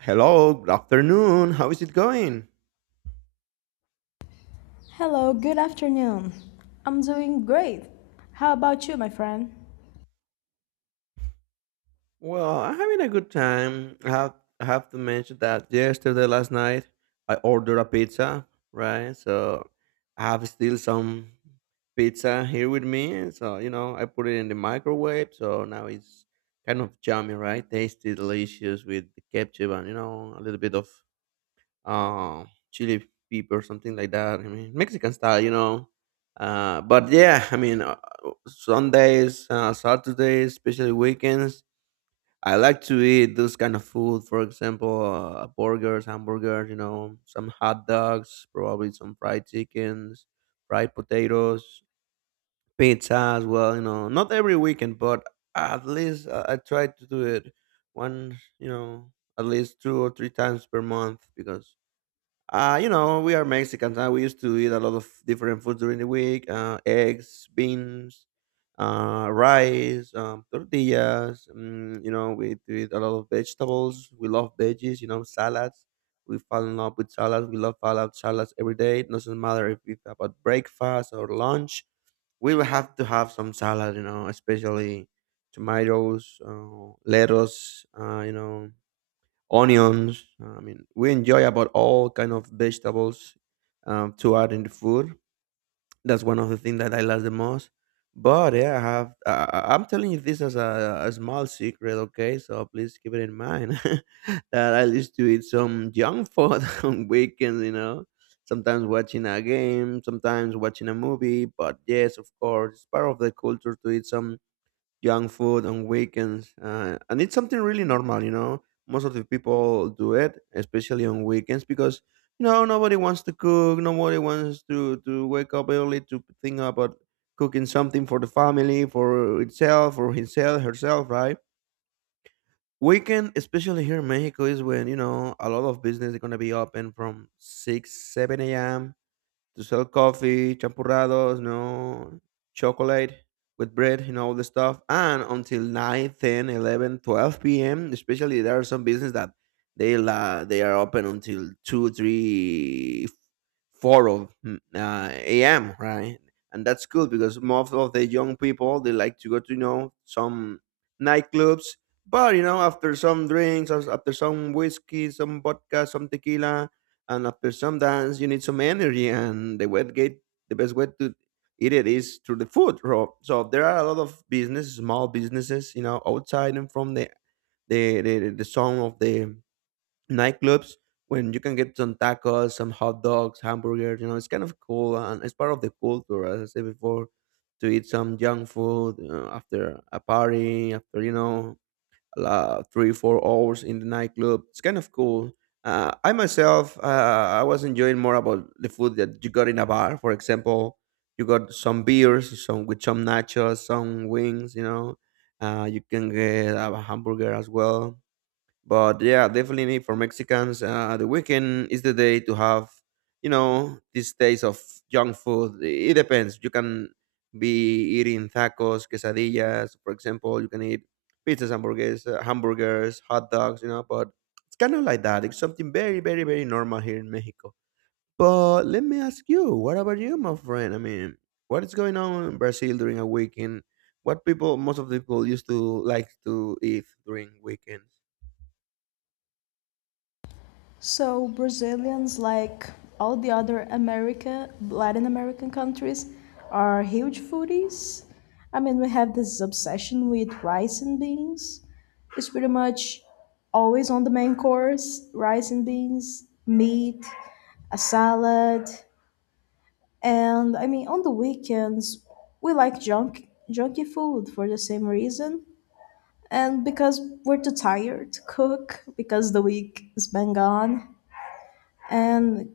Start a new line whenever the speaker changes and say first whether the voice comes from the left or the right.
right: Hello, good afternoon. How is it going?
left: Hello, good afternoon. I'm doing great. How about you, my friend?
right: Well, I'm having a good time. I have to mention that yesterday, last night, I ordered a pizza, right? So I have still some pizza here with me. So, you know, I put it in the microwave. So now it's kind of yummy, right? Tasty, delicious with the ketchup and, you know, a little bit of chili pepper, something like that. I mean, Mexican style, you know. But yeah, I mean, Sundays, Saturdays, especially weekends, I like to eat those kind of food. For example, burgers, hamburgers, you know, some hot dogs, probably some fried chickens, fried potatoes, pizza as well, you know, not every weekend, but at least I try to do it one, you know, at least two or three times per month, because you know, we are Mexicans. We used to eat a lot of different foods during the week: eggs, beans, rice, tortillas. Mm, you know, we do eat a lot of vegetables. We love veggies. You know, salads. We fall in love with salads. We love fall out salads every day. It doesn't matter if it's about breakfast or lunch. We will have to have some salad. You know, especially tomatoes, lettuce. You know, onions. I mean, we enjoy about all kind of vegetables to add in the food. That's one of the things that I love the most. But yeah, I have. I'm telling you this as a small secret, okay? So please keep it in mind that I used to eat some junk food on weekends. You know, sometimes watching a game, sometimes watching a movie. But yes, of course, it's part of the culture to eat some junk food on weekends, and it's something really normal, you know. Most of the people do it, especially on weekends, because you know nobody wants to cook, nobody wants to wake up early to think about cooking something for the family, for itself, for himself, herself, right? Weekend, especially here in Mexico, is when you know a lot of business is gonna be open from six, 7 a.m. to sell coffee, champurrados, you know, chocolate with bread and all the stuff. And until 9, 10, 11, 12 p.m., especially there are some business that they are open until 2, 3, 4 of a.m., right? And that's cool because most of the young people, they like to go to, you know, some nightclubs. But, you know, after some drinks, after some whiskey, some vodka, some tequila, and after some dance you need some energy, and the best way to eat it is through the food, bro. So there are a lot of business, small businesses, you know, outside, and from the song of the nightclubs, when you can get some tacos, some hot dogs, hamburgers, you know. It's kind of cool, and it's part of the culture, as I said before, to eat some junk food after a party, after, you know, 3 4 hours in the nightclub. It's kind of cool. I myself, I was enjoying more about the food that you got in a bar. For example, you got some beers, some with some nachos, some wings. You know, you can get a hamburger as well. But yeah, definitely need for Mexicans, the weekend is the day to have, you know, these days of junk food. It depends. You can be eating tacos, quesadillas, for example. You can eat pizzas, hamburgers, hot dogs, you know. But it's kind of like that. It's something very, very, very normal here in Mexico. But let me ask you, what about you, my friend? I mean, what is going on in Brazil during a weekend? What people, most of the people, used to like to eat during weekends?
left: So, Brazilians, like all the other America, Latin American countries, are huge foodies. I mean, we have this obsession with rice and beans. It's pretty much always on the main course, rice and beans, meat, a salad, and I mean, on the weekends, we like junky food for the same reason. And because we're too tired to cook because the week is been gone. And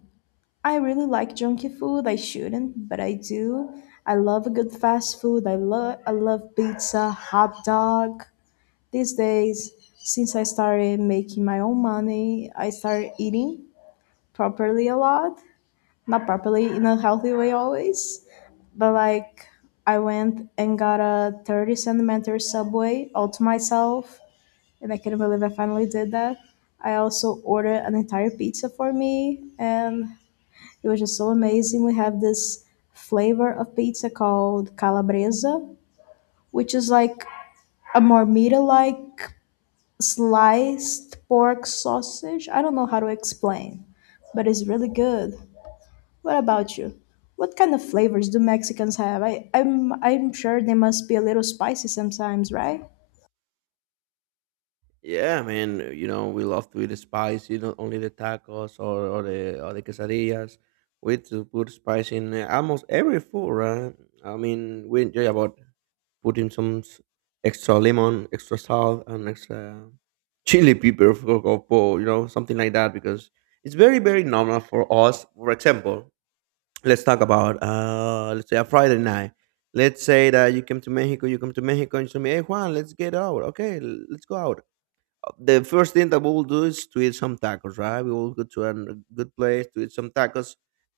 left: I really like junky food. I shouldn't, but I do. I love a good fast food. I love pizza, hot dog. These days, since I started making my own money, I started eating properly a lot, not properly in a healthy way always, but like, I went and got a 30 centimeter subway all to myself, and I can't believe I finally did that. I also ordered an entire pizza for me, and it was just so amazing. We have this flavor of pizza called calabresa, which is like a marmita, like sliced pork sausage. I don't know how to explain, but it's really good. What about you? What kind of flavors do Mexicans have? I'm sure they must be a little spicy sometimes, right?
right: Yeah, man. You know, we love to eat spicy. Not only the tacos, or the quesadillas. We to put spice in almost every food, right? I mean, we enjoy about putting extra lemon, extra salt, and extra chili pepper you know, something like that because it's very very normal for us. For example, let's talk about let's say a Friday night. Let's say that you come to Mexico, and you tell me, "Hey Juan, let's get out. Okay, let's go out." The first thing that we will do is to eat some tacos, right? We will go to a good place to eat some tacos,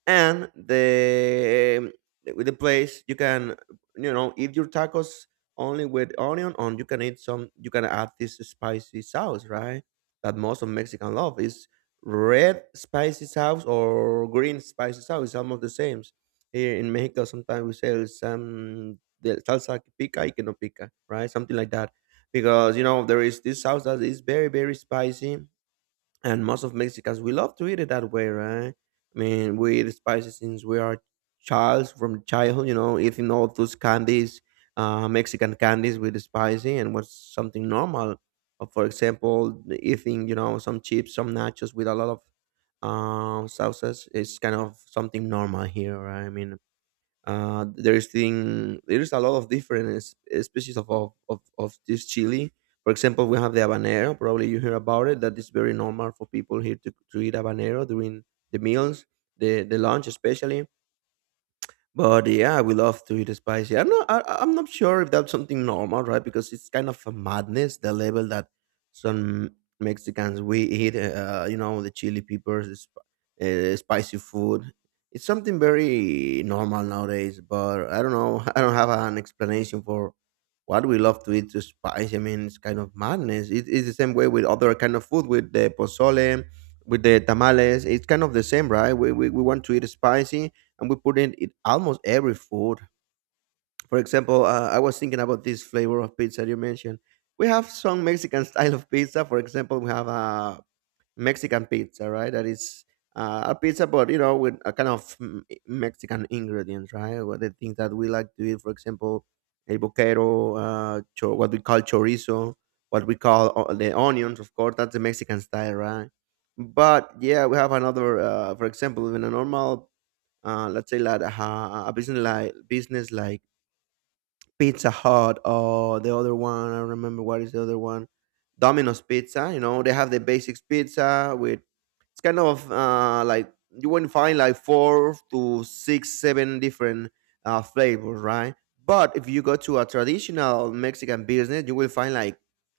right: and the um, with the place you can, you know, eat your tacos only with onion, and you can eat some. You can add this spicy sauce, right? That most of Mexican love is red spicy sauce or green spicy sauce. It's almost the same. Here in Mexico, sometimes we say some the salsa que pica y que no pica, right? Something like that, because you know there is this sauce that is very very spicy, and most of Mexicans we love to eat it that way, right? I mean, we eat spicy since we are childs, from childhood, you know, eating all those candies, Mexican candies with the spicy, and was something normal. For example, eating, you know, some chips, some nachos with a lot of sauces, is kind of something normal here, right? I mean, there's a lot of different species of this chili. For example, we have the habanero. Probably you hear about it. That is very normal for people here to eat habanero during the meals, the lunch especially. But yeah, we love to eat spicy. I'm not. I'm not sure if that's something normal, right? Because it's kind of a madness the level that some Mexicans we eat. You know, the chili peppers, spicy food. It's something very normal nowadays. But I don't know. I don't have an explanation for what we love to eat to spice. I mean, it's kind of madness. It's the same way with other kind of food, with the pozole, with the tamales. It's kind of the same, right? We want to eat spicy and we put in it in almost every food. For example, I was thinking about this flavor of pizza you mentioned. We have some Mexican style of pizza. For example, we have a Mexican pizza, right? That is a pizza, but you know, with a kind of Mexican ingredients, right? What the things that we like to eat. For example, el boquero, what we call chorizo, what we call the onions. Of course, that's the Mexican style, right? But yeah, we have another. For example, in a normal let's say like a business like Pizza Hut or the other one. I remember what is the other one, Domino's Pizza. You know, they have the basics pizza with, it's kind of like you wouldn't find like four to six, seven different flavors, right? But if you go to a traditional Mexican business, you will find like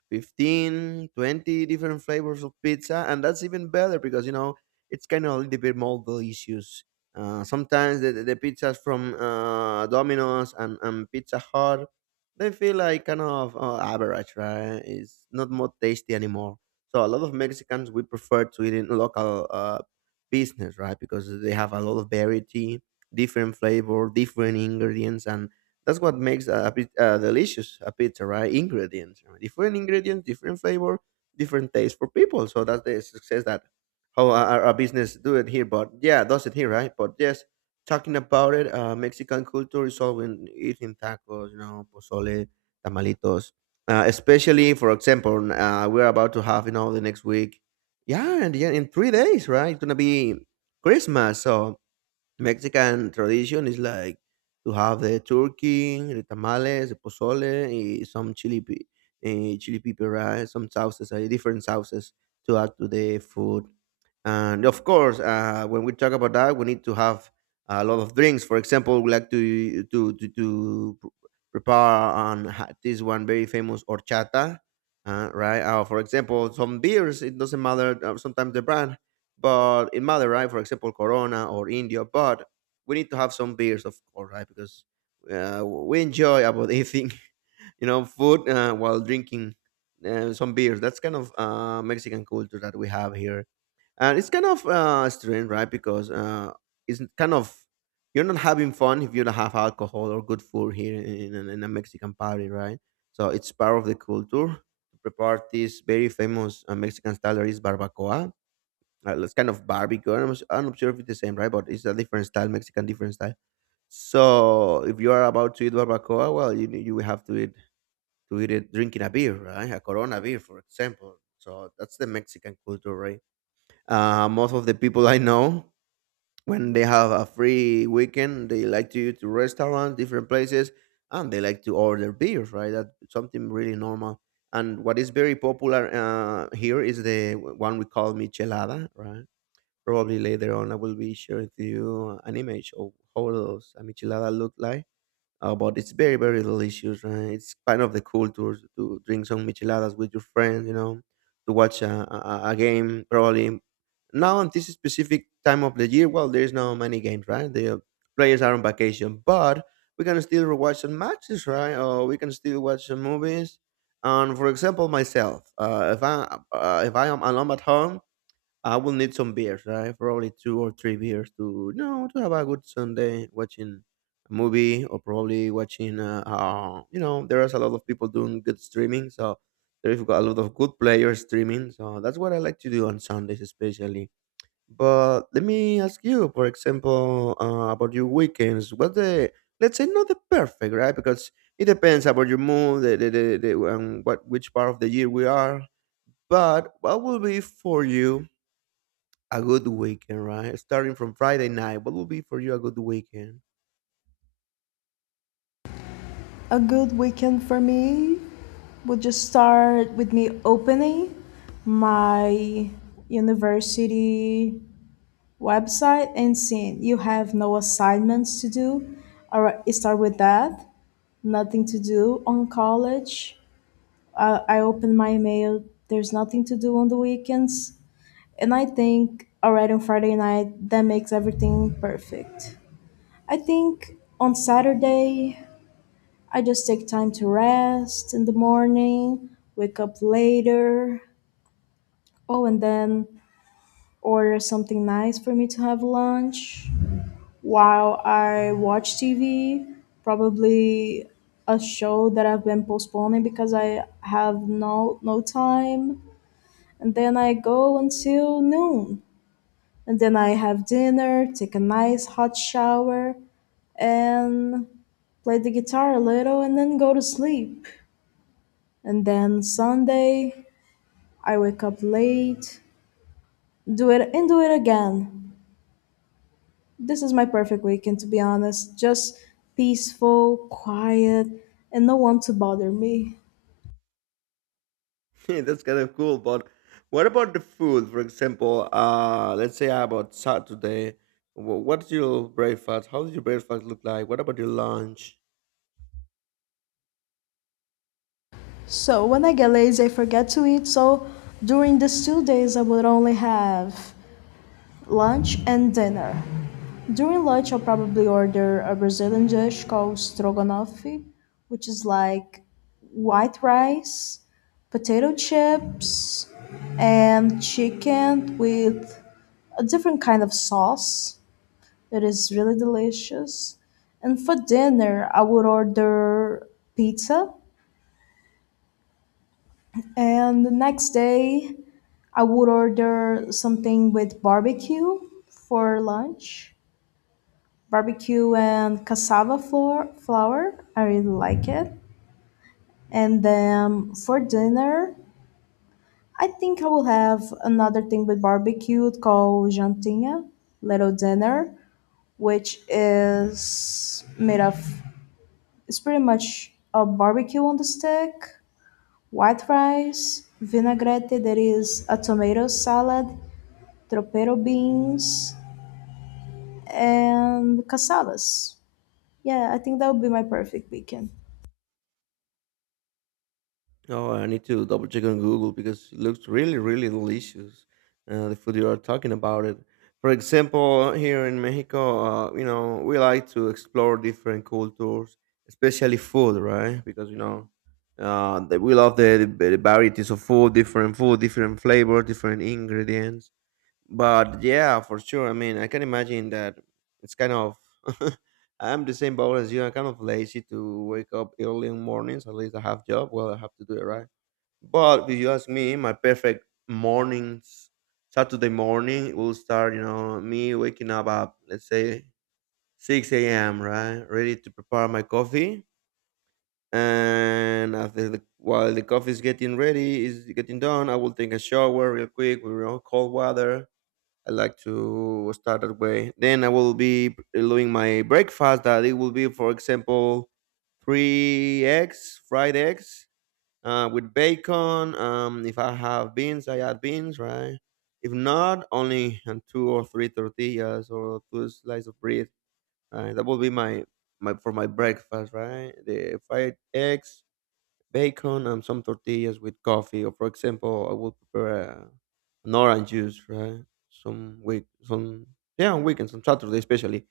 right: 15, 20 different flavors of pizza, and that's even better because you know it's kind of a little bit more delicious. Sometimes the pizzas from Domino's and Pizza Hut, they feel like kind of average, right? It's not more tasty anymore. So a lot of Mexicans we prefer to eat in local business, right? Because they have a lot of variety, different flavor, different ingredients, and that's what makes delicious a pizza, right? Ingredients, right? Different ingredients, different flavor, different taste for people. So that's the success that how our business do it here, but yeah, does it here, right? But yes, talking about it, Mexican culture is all in eating tacos, you know, pozole, tamalitos, especially, for example, we're about to have, you know, the next week, yeah, and yeah, in 3 days, right, it's gonna be Christmas. So Mexican tradition is like to have the turkey, the tamales, the pozole, eh, some chili, chili pepper, right? Some sauces, eh, different sauces to add to the food. And of course, when we talk about that, we need to have a lot of drinks. For example, we like to prepare this one very famous horchata, right? For example, some beers. It doesn't matter. Sometimes the brand, but in Madeira, right, for example, Corona or India. But we need to have some beers, of course, right? Because we enjoy about eating, you know, food while drinking some beers. That's kind of Mexican culture that we have here, and it's kind of strange, right? Because it's kind of you're not having fun if you don't have alcohol or good food here in a Mexican party, right? So it's part of the culture. To prepare this very famous Mexican style that is barbacoa it's kind of barbecue. I'm, not- am not sure if it's the same, right? But it's a different style, Mexican different style. So if you are about to eat barbacoa, well, you will have to eat it drinking a beer, right? A Corona beer, for example. So that's the Mexican culture, right? Most of the people I know, when they have a free weekend, they like to eat to restaurants, different places, and they like to order beers, right? That's something really normal. And what is very popular here is the one we call michelada, right? Probably later on, I will be sharing to you an image of how those micheladas look like. But it's very, very delicious. Right? It's kind of the culture to drink some micheladas with your friends, you know, to watch a game. Probably now at this specific time of the year, well, there's no many games, right? The players are on vacation, but we can still watch some matches, right? Or we can still watch some movies. And for example, myself, if I am alone at home, I will need some beers, right? Probably two or three beers to no to have a good Sunday watching a movie or probably watching. You know, there is a lot of people doing good streaming, so there is got a lot of good players streaming. So that's what I like to do on Sundays, especially. But let me ask you, for example, about your weekends. What the let's say not the perfect, right? Because it depends about your mood, the, and what which part of the year we are. But what will be for you a good weekend, right? Starting from Friday night, what would be for you a good weekend?
left: A good weekend for me would just start with me opening my university website and seeing you have no assignments to do. All right, start with that. Nothing to do on college. I open my email. There's nothing to do on the weekends, and I think already on Friday night that makes everything perfect. I think on Saturday I just take time to rest in the morning, wake up later. Oh, and then order something nice for me to have lunch while I watch TV. Probably a show that I've been postponing because I have no time. And then I go until noon. And then I have dinner, take a nice hot shower, and play the guitar a little and then go to sleep. And then Sunday I wake up late, do it and do it again. This is my perfect weekend, to be honest. Just peaceful, quiet, and no one to bother me.
right: That's kind of cool, but what about the food? For example, let's say about Saturday, what's your breakfast? How does your breakfast look like? What about your lunch?
left: So when I get lazy, I forget to eat. So during these 2 days, I would only have lunch and dinner. During lunch, I'll probably order a Brazilian dish called stroganoff, which is like white rice, potato chips, and chicken with a different kind of sauce. It is really delicious. And for dinner, I would order pizza. And the next day, I would order something with barbecue for lunch. Barbecue and cassava flour. I really like it. And then for dinner, I think I will have another thing with barbecue called jantinha, little dinner, which is made of, it's pretty much a barbecue on the stick, white rice, vinaigrette that is a tomato salad, tropero beans, and cassavas. Yeah, I think that would be my perfect weekend.
right: Oh, I need to double check on Google because it looks really, really delicious. The food you are talking about it. For example, here in Mexico, you know, we like to explore different cultures, especially food, right? Because you know, that we love the varieties of food, different flavors, different ingredients. But yeah, for sure. I mean, I can imagine that it's kind of. I'm the same boat as you. I'm kind of lazy to wake up early in mornings. At least I have job. Well, I have to do it right but if you ask me, my perfect mornings, Saturday morning will start, you know, me waking up at, let's say, 6 a.m., right? Ready to prepare my coffee. And after the, while the coffee is getting ready, is getting done, I will take a shower real quick with you know, cold water. I like to start that way. Then I will be doing my breakfast that it will be, for example, three eggs, fried eggs, with bacon. If I have beans, I add beans, right? If not, only and two or three tortillas or two slices of bread. Right? That will be my for my breakfast, right? The fried eggs, bacon, and some tortillas with coffee. Or for example, I will prepare an orange juice, right? Some yeah, on weekends, on Saturday especially.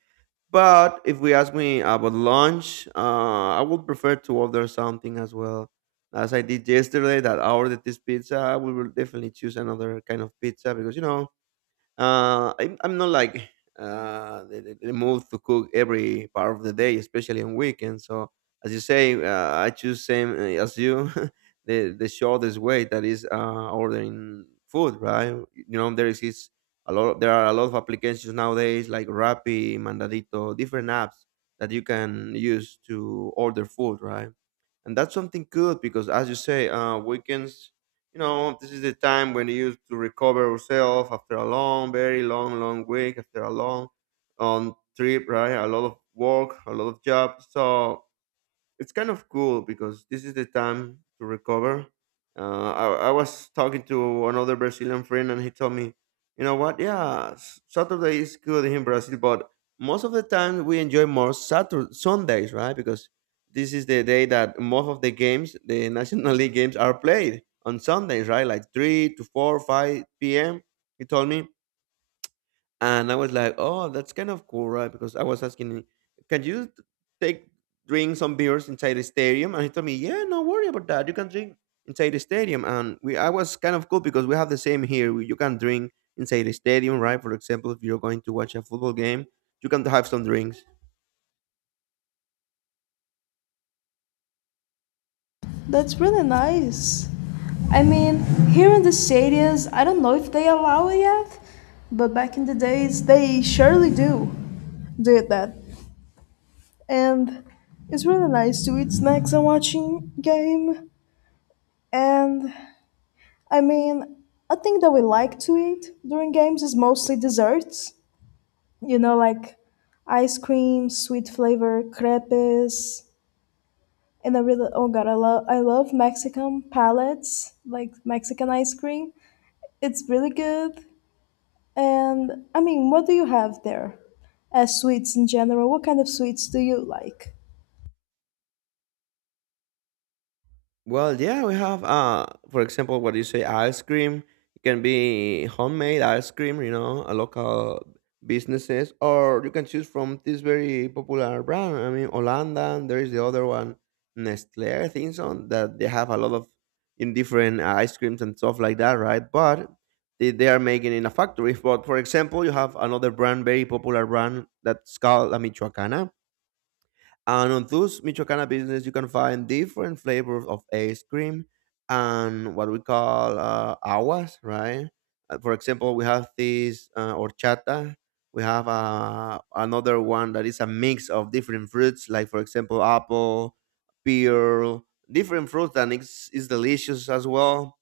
right: But if we ask me about lunch, I would prefer to order something as well. As I did yesterday, that I ordered this pizza, I will definitely choose another kind of pizza because you know I'm not like the mood to cook every part of the day, especially on weekends. So as you say, I choose same as you, the shortest way that is ordering food, right? You know, there is a lot. There are a lot of applications nowadays like Rappi, Mandadito, different apps that you can use to order food, right? And that's something good because as you say weekends you know this is the time when you use to recover yourself after a long very long long week after a long trip right a lot of work a lot of job so it's kind of cool because this is the time to recover. I was talking to another Brazilian friend, and he told me, you know what? Yeah, Saturday is good in Brazil, but most of the time we enjoy more Saturday, Sundays, right? Because this is the day that most of the games, the National League games, are played on Sundays, right? Like 3 to 4, 5 p.m. He told me. And I was like, oh, that's kind of cool, right? Because I was asking, can you t- take drink some beers inside the stadium? And he told me, yeah, no worry about that. You can drink inside the stadium. And we, I was kind of cool because we have the same here. We, you can drink inside the stadium, right? For example, if you're going to watch a football game, you can have some drinks.
left: That's really nice. I mean, here in the stadiums, I don't know if they allow it yet, but back in the days, they surely do did that. And it's really nice to eat snacks and watching game. And I mean, a thing that we like to eat during games is mostly desserts, you know, like ice cream, sweet flavor, crepes. And I really, oh god, I love Mexican palettes, like Mexican ice cream. It's really good. And I mean, what do you have there as sweets in general? What kind of sweets do you like?
right: Well, yeah, we have for example what you say ice cream. It can be homemade ice cream, you know, a local businesses, or you can choose from this very popular brand. I mean Holanda, and there is the other one, Nestle, I think so, that they have a lot of in different ice creams and stuff like that, right? But they are making in a factory. But for example, you have another brand, very popular brand that's called La Michoacana and on those Michoacana business, you can find different flavors of ice cream and what we call aguas, right? For example, we have this horchata. We have another one that is a mix of different fruits, like for example, apple, pear, different fruits, and it's delicious as well.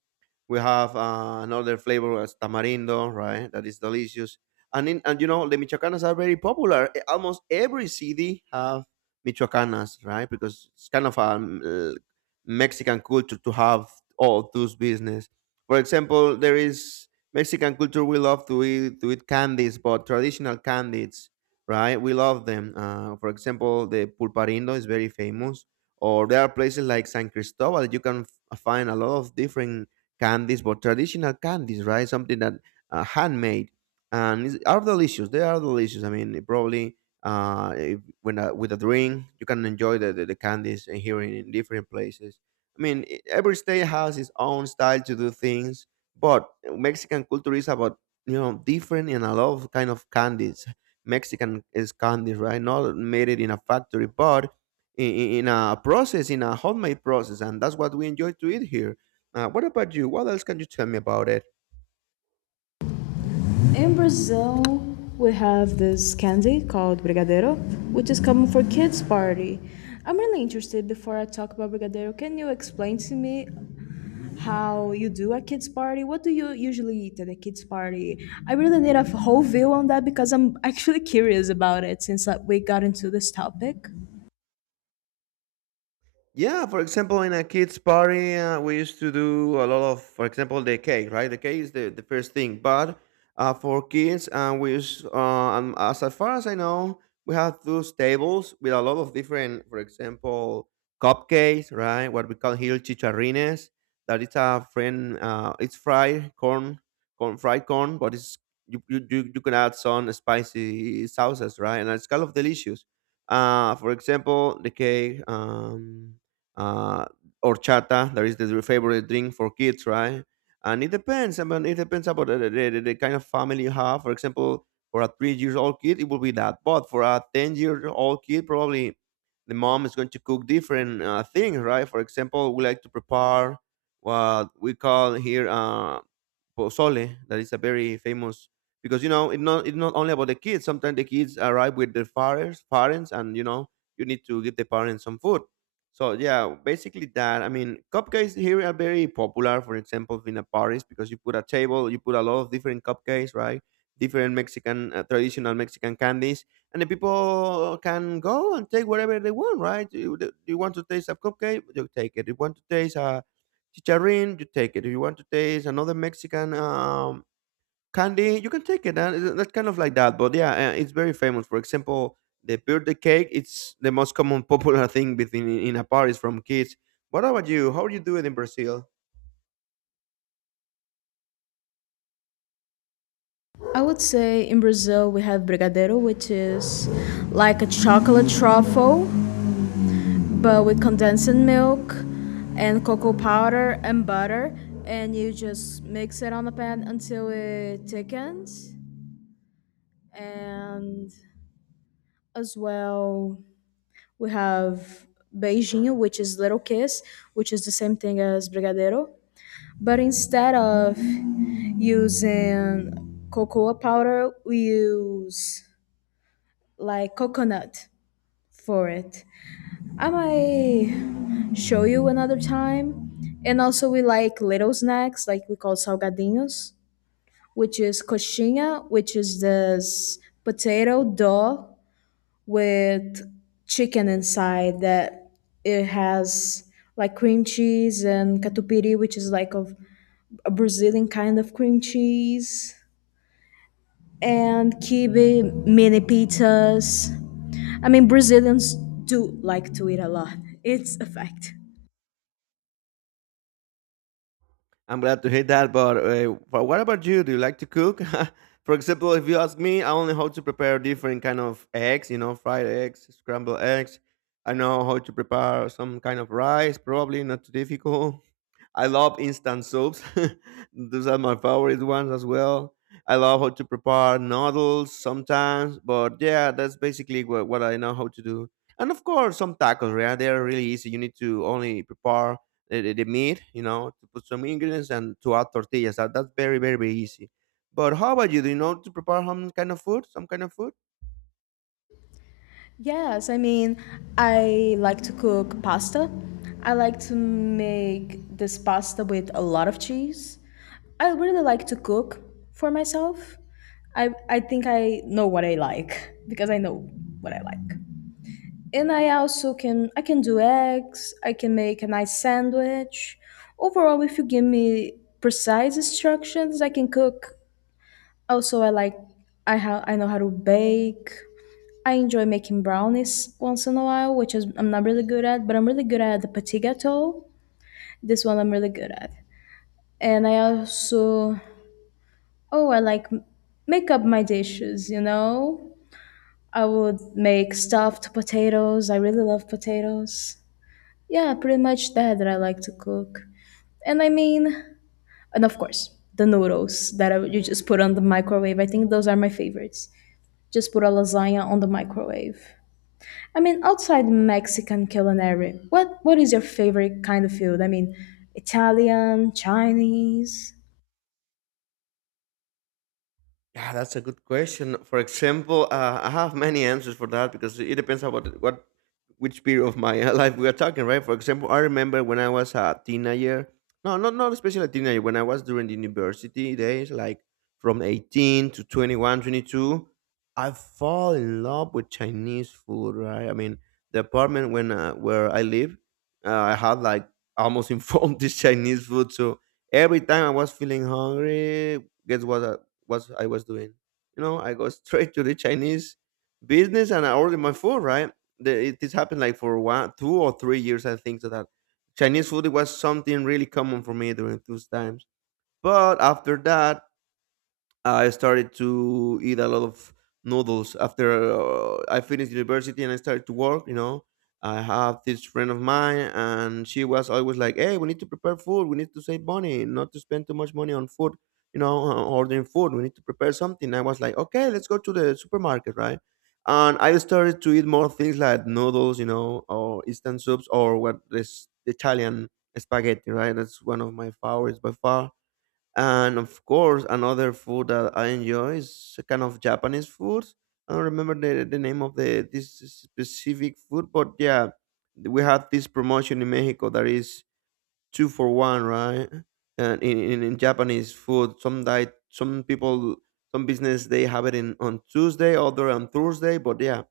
right: We have another flavor as tamarindo, right? That is delicious. And you know the michoacanas are very popular. Eh, almost every city have michoacanas, right? Because it's kind of a Mexican culture to have all those business. For example, there is Mexican culture. We love to eat candies, but traditional candies, right? We love them. For example, the pulparindo is very famous or there are places like San Cristobal. You can find a lot of different candies, but traditional candies, right? Something that handmade and are delicious. They are delicious. I mean, probably if, when with a drink, you can enjoy the candies and here in different places. I mean, every state has its own style to do things, but Mexican culture is about you know different and a lot of kind of candies. Mexican is candies, right? Not made it in a factory, but in a process, in a homemade process, and that's what we enjoy to eat here. What about you? What else can you tell me about it?
left: In Brazil, we have this candy called brigadeiro, which is common for kids' party. I'm really interested. Before I talk about brigadeiro, can you explain to me how you do a kids' party? What do you usually eat at a kids' party? I really need a whole view on that because I'm actually curious about it since we got into this topic.
right: Yeah, for example, in a kids' party, we used to do a lot of, for example, the cake, right? The cake is the first thing, but for kids, we use, as far as I know, we have those tables with a lot of different, for example, cupcakes, right? What we call here chicharrines. That it's a friend, it's fried corn, fried corn, but it's you can add some spicy sauces, right? And it's kind of delicious. For example, the cake. Uh, Horchata. That is the favorite drink for kids, right? And it depends. I mean, it depends about the kind of family you have. For example, for a 3 years old kid, it will be that. But for a 10 year old kid, probably the mom is going to cook different things, right? For example, we like to prepare what we call here pozole that is a very famous because you know it's not only about the kids. Sometimes the kids arrive with their fathers, parents, and you know you need to give the parents some food. So yeah, basically that. I mean, cupcakes here are very popular. For example, in a Paris, because you put a table, you put a lot of different cupcakes, right? Different Mexican traditional Mexican candies, and the people can go and take whatever they want, right? You want to taste a cupcake, you take it. You want to taste a chicharrin, you take it. If you want to taste another Mexican candy, you can take it. That's kind of like that. But yeah, it's very famous. For example, the birthday cake, it's the most common popular thing within in a party from kids. What about you? How do you do it in Brazil?
left: I would say in Brazil we have brigadeiro, which is like a chocolate truffle, but with condensed milk and cocoa powder and butter, and you just mix it on the pan until it thickens. And as well, we have beijinho, which is little kiss, which is the same thing as brigadeiro, but instead of using cocoa powder we use like coconut for it. I might show you another time. And also, we like little snacks, like we call salgadinhos, which is coxinha, which is this potato dough with chicken inside, that it has like cream cheese and catupiry, which is like of a Brazilian kind of cream cheese, and kibe, mini pizzas. I mean, Brazilians do like to eat a lot. It's a fact.
right: I'm glad to hear that. But what about you? Do you like to cook? For example, if you ask me, I only how to prepare different kind of eggs. You know, fried eggs, scrambled eggs. I know how to prepare some kind of rice. Probably not too difficult. I love instant soups. Those are my favorite ones as well. I love how to prepare noodles sometimes, but yeah, that's basically what I know how to do. And of course, some tacos, yeah, they're really easy. You need to only prepare the meat, to put some ingredients and to add tortillas. That's very, very, very easy. But how about you? Do you know to prepare some kind of food? Some kind of food?
left: Yes, I mean, I like to cook pasta. I like to make this pasta with a lot of cheese. I really like to cook for myself. I think I know what I like because I know what I like. And I also can, I can do eggs, I can make a nice sandwich. Overall, if you give me precise instructions, I can cook. Also, I like, I know how to bake. I enjoy making brownies once in a while, which is I'm not really good at, but I'm really good at the petit gâteau. This one I'm really good at. And I also, oh, I like make up my dishes, you know? I would make stuffed potatoes. I really love potatoes. Yeah, pretty much that I like to cook. And I mean, and of course, the noodles that I, you just put on the microwave. I think those are my favorites. Just put a lasagna on the microwave. I mean, outside Mexican culinary, what is your favorite kind of food? I mean, Italian, Chinese.
right: Yeah, that's a good question. For example, I have many answers for that because it depends on what which period of my life we are talking, right? For example, I remember when I was a teenager. No, not especially a teenager. When I was during the university days, like from 18 to 21, 22, I fall in love with Chinese food, right? I mean, the apartment when where I live, I had like almost informed this Chinese food. So every time I was feeling hungry, guess what? What I was doing. You know, I go straight to the Chinese business and I order my food. Right, the, it this happened like for one, 2 or 3 years. I think so that Chinese food it was something really common for me during those times. But after that, I started to eat a lot of noodles after I finished university and I started to work. You know, I have this friend of mine, and she was always like, "Hey, we need to prepare food. We need to save money, not to spend too much money on food. You know, ordering food. We need to prepare something." I was like, "Okay, let's go to the supermarket, right?" And I started to eat more things like noodles, or instant soups, or what this Italian spaghetti, right? That's one of my favorites by far, and of course, another food that I enjoy is a kind of Japanese food. I don't remember the name of the this specific food, but yeah, we had this promotion in Mexico that is two for one, right? And in Japanese food, some diet, some people, some business they have it in on Tuesday, other on Thursday. But yeah,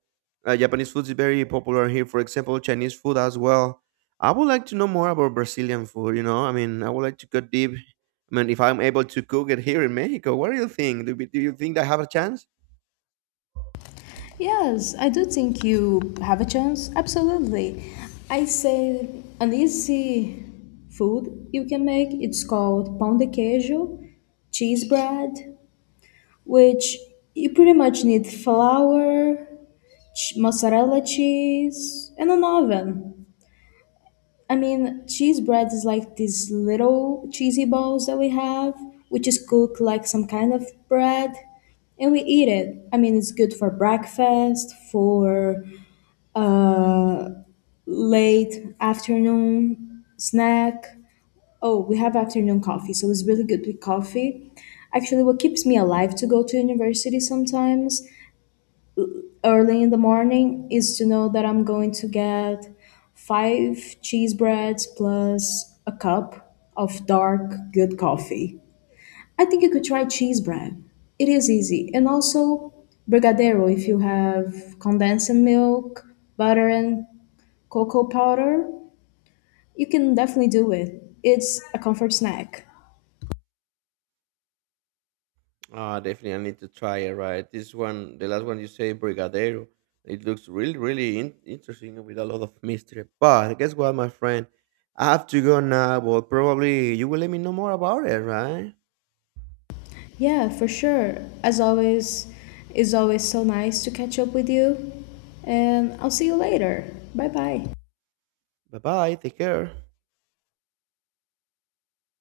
right: Japanese food is very popular here. For example, Chinese food as well. I would like to know more about Brazilian food. You know, I mean, I would like to go deep. I mean, if I'm able to cook it here in Mexico, what do you think? Do you think I have a chance?
left: Yes, I do think you have a chance. Absolutely. I say an easy food you can make. It's called pão de queijo, cheese bread, which you pretty much need flour, mozzarella cheese, and an oven. I mean, cheese bread is like these little cheesy balls that we have, which is cooked like some kind of bread, and we eat it. I mean, it's good for breakfast, for uh, late afternoon snack. Oh, we have afternoon coffee, so it's really good with coffee. Actually, what keeps me alive to go to university sometimes early in the morning is to know that I'm going to get five cheese breads plus a cup of dark, good coffee. I think you could try cheese bread. It is easy. And also brigadeiro. If you have condensing milk, butter and cocoa powder, you can definitely do it. It's a comfort snack.
right: Ah, definitely, I need to try it. Right, this one, the last one you say, Brigadero. It looks really, really interesting with a lot of mystery. But guess what, my friend? I have to go now. But probably you will let me know more about it, right?
left: Yeah, for sure. As always, it's always so nice to catch up with you. And I'll see you later. Bye bye.
right: Bye bye. Take care.